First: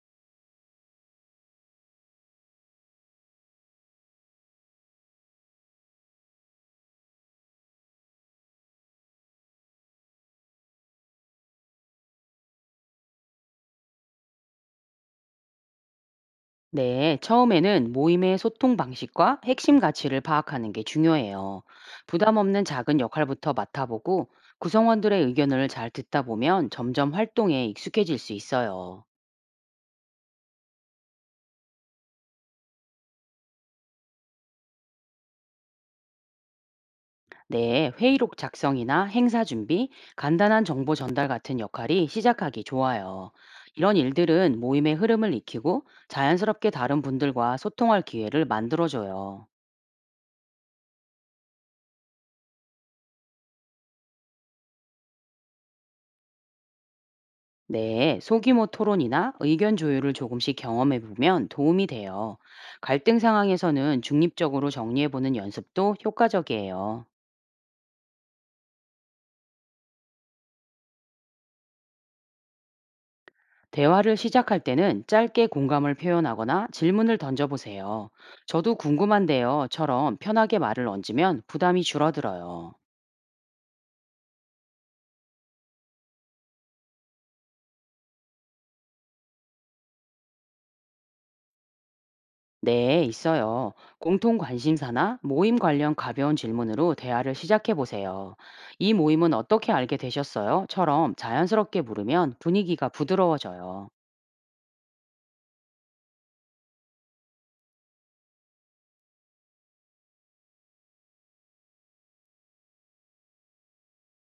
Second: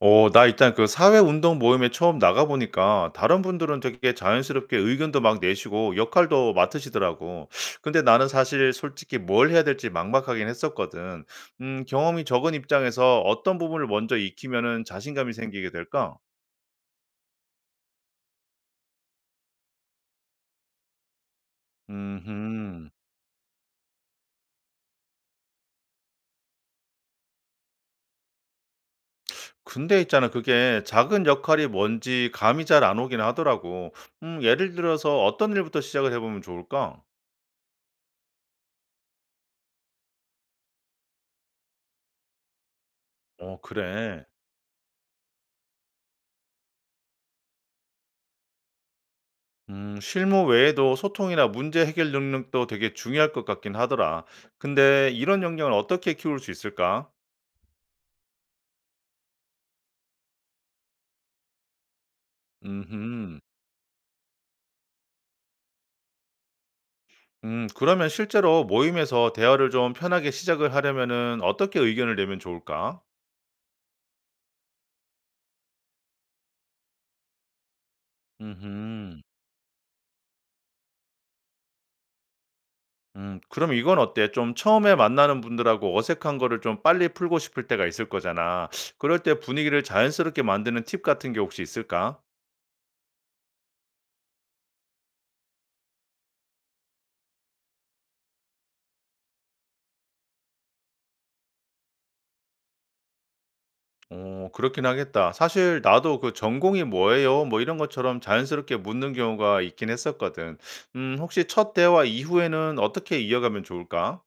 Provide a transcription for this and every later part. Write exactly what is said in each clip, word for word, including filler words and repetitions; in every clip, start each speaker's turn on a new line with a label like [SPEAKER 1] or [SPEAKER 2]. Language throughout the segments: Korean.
[SPEAKER 1] 어 나 일단 그 사회운동 모임에 처음 나가 보니까 다른 분들은 되게 자연스럽게 의견도 막 내시고 역할도 맡으시더라고. 근데 나는 사실 솔직히 뭘 해야 될지 막막하긴 했었거든. 음 경험이 적은 입장에서 어떤 부분을 먼저 익히면은 자신감이 생기게 될까?
[SPEAKER 2] 네, 처음에는 모임의 소통 방식과 핵심 가치를 파악하는 게 중요해요. 부담 없는
[SPEAKER 1] 음흠.
[SPEAKER 2] 작은 역할부터 맡아보고 구성원들의 의견을 잘 듣다 보면 점점 활동에 익숙해질 수 있어요.
[SPEAKER 1] 근데 있잖아 그게 작은 역할이 뭔지 감이 잘 안 오긴 하더라고. 음 예를 들어서 어떤 일부터 시작을 해 보면 좋을까?
[SPEAKER 2] 네, 회의록 작성이나 행사 준비, 간단한 정보 전달 같은 역할이 시작하기 좋아요.
[SPEAKER 1] 어
[SPEAKER 2] 이런
[SPEAKER 1] 그래.
[SPEAKER 2] 일들은 모임의 흐름을 익히고 자연스럽게 다른 분들과 소통할 기회를 만들어줘요.
[SPEAKER 1] 음, 실무 외에도 소통이나 문제 해결 능력도 되게 중요할 것 같긴 하더라. 근데 이런 역량을 어떻게 키울 수 있을까?
[SPEAKER 2] 네, 소규모 토론이나 의견 조율을 조금씩 경험해 보면 도움이 돼요. 갈등
[SPEAKER 1] 음,
[SPEAKER 2] 상황에서는 중립적으로 정리해 보는 연습도 효과적이에요.
[SPEAKER 1] 음, 그러면 실제로 모임에서 대화를 좀 편하게 시작을 하려면은 어떻게 의견을 내면 좋을까?
[SPEAKER 2] 대화를 시작할 때는 짧게 공감을 표현하거나 질문을 던져보세요. 저도
[SPEAKER 1] 음,
[SPEAKER 2] 궁금한데요.처럼 편하게 말을 얹으면 부담이 줄어들어요.
[SPEAKER 1] 음, 그럼 이건 어때? 좀 처음에 만나는 분들하고 어색한 거를 좀 빨리 풀고 싶을 때가 있을 거잖아. 그럴 때 분위기를 자연스럽게 만드는 팁 같은 게 혹시 있을까?
[SPEAKER 2] 네, 있어요. 공통 관심사나 모임 관련 가벼운 질문으로 대화를 시작해 보세요. 이 모임은 어떻게 알게 되셨어요?처럼 자연스럽게 물으면 분위기가 부드러워져요.
[SPEAKER 1] 어 그렇긴 하겠다. 사실 나도 그 "전공이 뭐예요?" 뭐 이런 것처럼 자연스럽게 묻는 경우가 있긴 했었거든. 음 혹시 첫 대화 이후에는 어떻게 이어가면 좋을까?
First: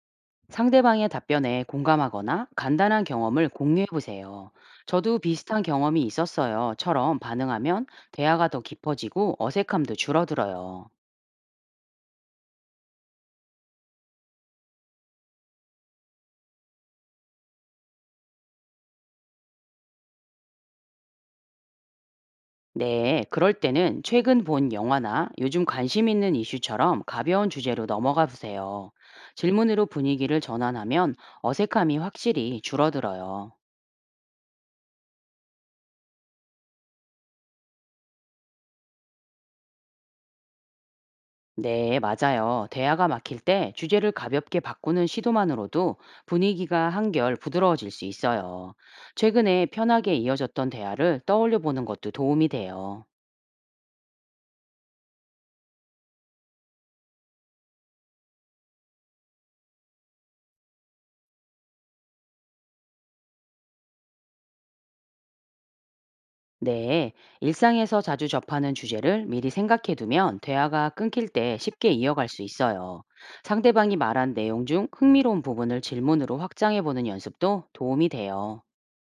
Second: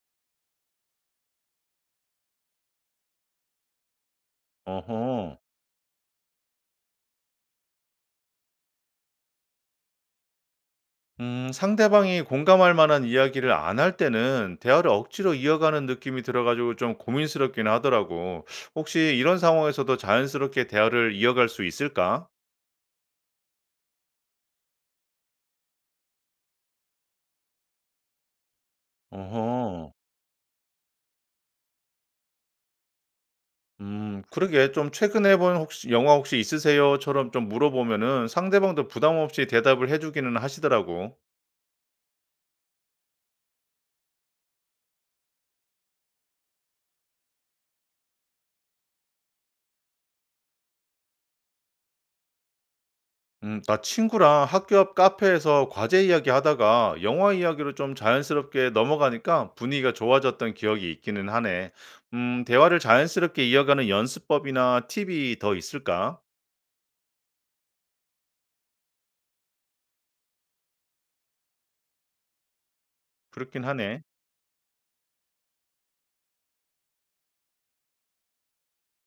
[SPEAKER 2] 상대방의 답변에 공감하거나 간단한 경험을 공유해 보세요.
[SPEAKER 1] 어허.
[SPEAKER 2] 저도 비슷한 경험이 있었어요.처럼 반응하면 대화가 더 깊어지고 어색함도 줄어들어요.
[SPEAKER 1] 음 상대방이 공감할 만한 이야기를 안 할 때는 대화를 억지로 이어가는 느낌이 들어 가지고 좀 고민스럽긴 하더라고. 혹시 이런 상황에서도 자연스럽게 대화를 이어갈 수 있을까?
[SPEAKER 2] 네, 그럴 때는 최근 본 영화나 요즘 관심 있는 이슈처럼 가벼운 주제로 넘어가 보세요. 질문으로
[SPEAKER 1] 어허.
[SPEAKER 2] 분위기를 전환하면 어색함이 확실히 줄어들어요.
[SPEAKER 1] 음 그러게 좀 "최근에 본 혹시 영화 혹시 있으세요?"처럼 좀 물어보면은 상대방도 부담 없이 대답을 해 주기는 하시더라고.
[SPEAKER 2] 네, 맞아요. 대화가 막힐 때 주제를 가볍게 바꾸는 시도만으로도 분위기가 한결 부드러워질 수 있어요. 최근에 편하게 이어졌던 대화를 떠올려 보는 것도 도움이 돼요.
[SPEAKER 1] 음 나 친구랑 학교 앞 카페에서 과제 이야기하다가 영화 이야기로 좀 자연스럽게 넘어가니까 분위기가 좋아졌던 기억이 있기는 하네. 음 대화를 자연스럽게 이어가는 연습법이나 팁이 더 있을까?
[SPEAKER 2] 네, 일상에서 자주 접하는 주제를 미리 생각해 두면 대화가 끊길 때 쉽게 이어갈 수 있어요.
[SPEAKER 1] 그렇긴
[SPEAKER 2] 상대방이
[SPEAKER 1] 하네.
[SPEAKER 2] 말한 내용 중 흥미로운 부분을 질문으로 확장해 보는 연습도 도움이 돼요.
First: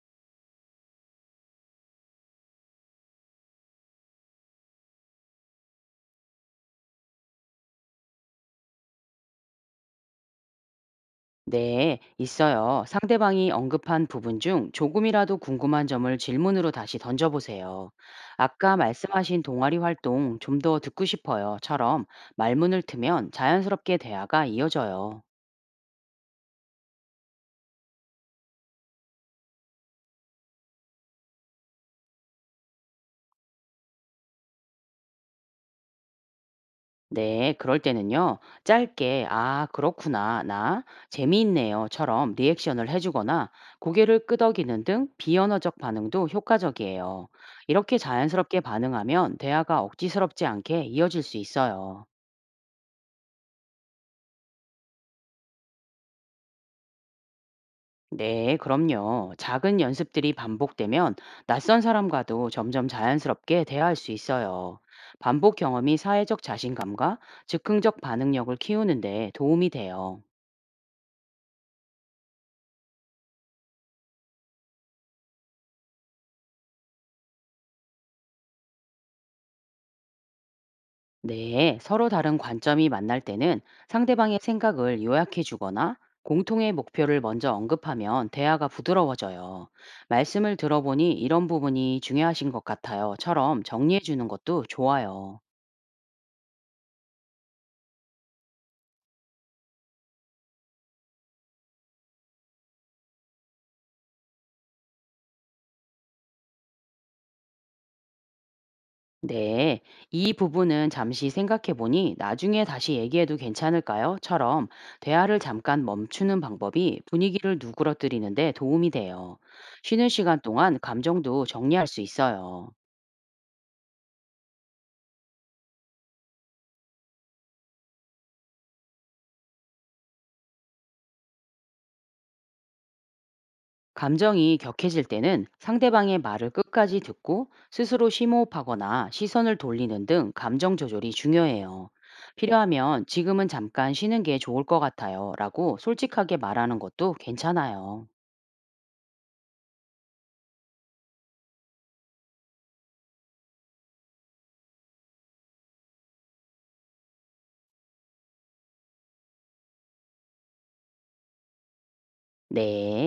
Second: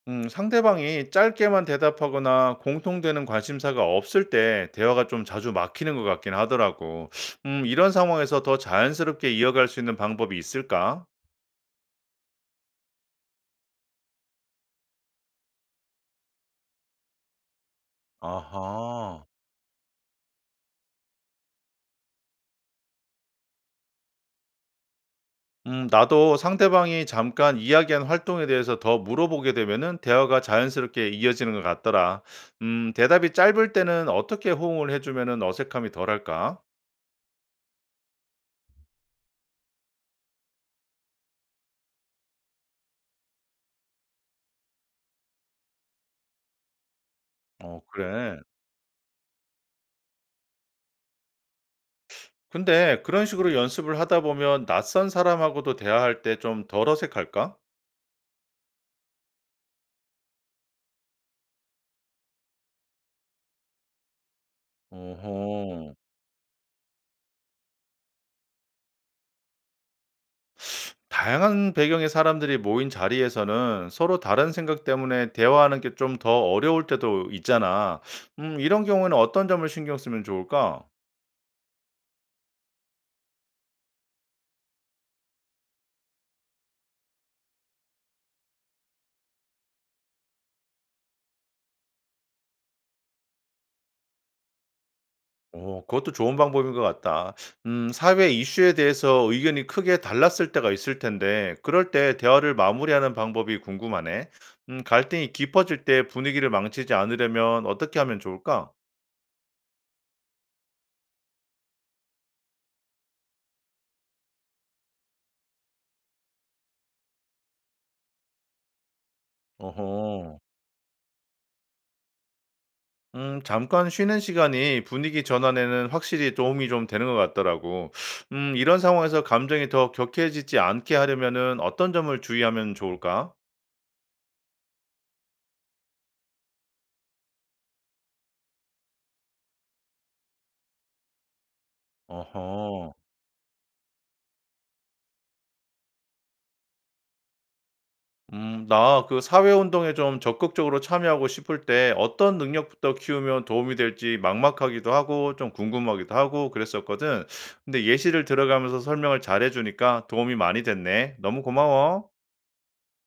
[SPEAKER 1] 음, 상대방이 짧게만 대답하거나 공통되는 관심사가 없을 때 대화가 좀 자주 막히는 것 같긴 하더라고. 음, 이런 상황에서 더 자연스럽게 이어갈 수 있는 방법이 있을까?
[SPEAKER 2] 네, 있어요. 상대방이 언급한 부분 중 조금이라도 궁금한 점을 질문으로 다시 던져보세요. 아까
[SPEAKER 1] 아하.
[SPEAKER 2] 말씀하신 동아리 활동 좀 더 듣고 싶어요.처럼 말문을 트면 자연스럽게 대화가 이어져요.
[SPEAKER 1] 음, 나도 상대방이 잠깐 이야기한 활동에 대해서 더 물어보게 되면은 대화가 자연스럽게 이어지는 것 같더라. 음, 대답이 짧을 때는 어떻게 호응을 해주면은 어색함이 덜할까?
[SPEAKER 2] 네, 그럴 때는요, 짧게, 아, 그렇구나, 나, 재미있네요, 처럼 리액션을 해주거나 고개를 끄덕이는 등 비언어적 반응도 효과적이에요.
[SPEAKER 1] 어,
[SPEAKER 2] 이렇게
[SPEAKER 1] 그래.
[SPEAKER 2] 자연스럽게 반응하면 대화가 억지스럽지 않게 이어질 수 있어요.
[SPEAKER 1] 근데 그런 식으로 연습을 하다 보면 낯선 사람하고도 대화할 때 좀 덜 어색할까?
[SPEAKER 2] 네, 그럼요. 작은 연습들이 반복되면 낯선 사람과도 점점 자연스럽게 대화할 수 있어요. 반복
[SPEAKER 1] 어허.
[SPEAKER 2] 경험이 사회적 자신감과 즉흥적 반응력을 키우는데 도움이 돼요.
[SPEAKER 1] 다양한 배경의 사람들이 모인 자리에서는 서로 다른 생각 때문에 대화하는 게 좀 더 어려울 때도 있잖아. 음, 이런 경우에는 어떤 점을 신경 쓰면 좋을까?
[SPEAKER 2] 네, 서로 다른 관점이 만날 때는 상대방의 생각을 요약해 주거나 공통의 목표를 먼저 언급하면 대화가 부드러워져요. 말씀을 들어보니 이런 부분이 중요하신 것 같아요.처럼 정리해 주는 것도 좋아요.
[SPEAKER 1] 어, 그것도 좋은 방법인 것 같다. 음, 사회 이슈에 대해서 의견이 크게 달랐을 때가 있을 텐데, 그럴 때 대화를 마무리하는 방법이 궁금하네. 음, 갈등이 깊어질 때 분위기를 망치지 않으려면 어떻게 하면 좋을까?
[SPEAKER 2] 네, 이 부분은 잠시 생각해 보니 나중에 다시 얘기해도 괜찮을까요?처럼 대화를 잠깐 멈추는 방법이 분위기를 누그러뜨리는데 도움이 돼요. 쉬는 시간
[SPEAKER 1] 어허.
[SPEAKER 2] 동안 감정도 정리할 수 있어요.
[SPEAKER 1] 음 잠깐 쉬는 시간이 분위기 전환에는 확실히 도움이 좀 되는 것 같더라고. 음 이런 상황에서 감정이 더 격해지지 않게 하려면은 어떤 점을 주의하면 좋을까?
[SPEAKER 2] 감정이 격해질 때는 상대방의 말을 끝까지 듣고 스스로 심호흡하거나 시선을 돌리는 등 감정 조절이 중요해요.
[SPEAKER 1] 어허.
[SPEAKER 2] 필요하면 지금은 잠깐 쉬는 게 좋을 것 같아요. 라고 솔직하게 말하는 것도 괜찮아요.
[SPEAKER 1] 음 나 그 사회 운동에 좀 적극적으로 참여하고 싶을 때 어떤 능력부터 키우면 도움이 될지 막막하기도 하고 좀 궁금하기도 하고 그랬었거든. 근데 예시를 들어가면서 설명을 잘해 주니까 도움이 많이 됐네. 너무 고마워.
[SPEAKER 2] 네.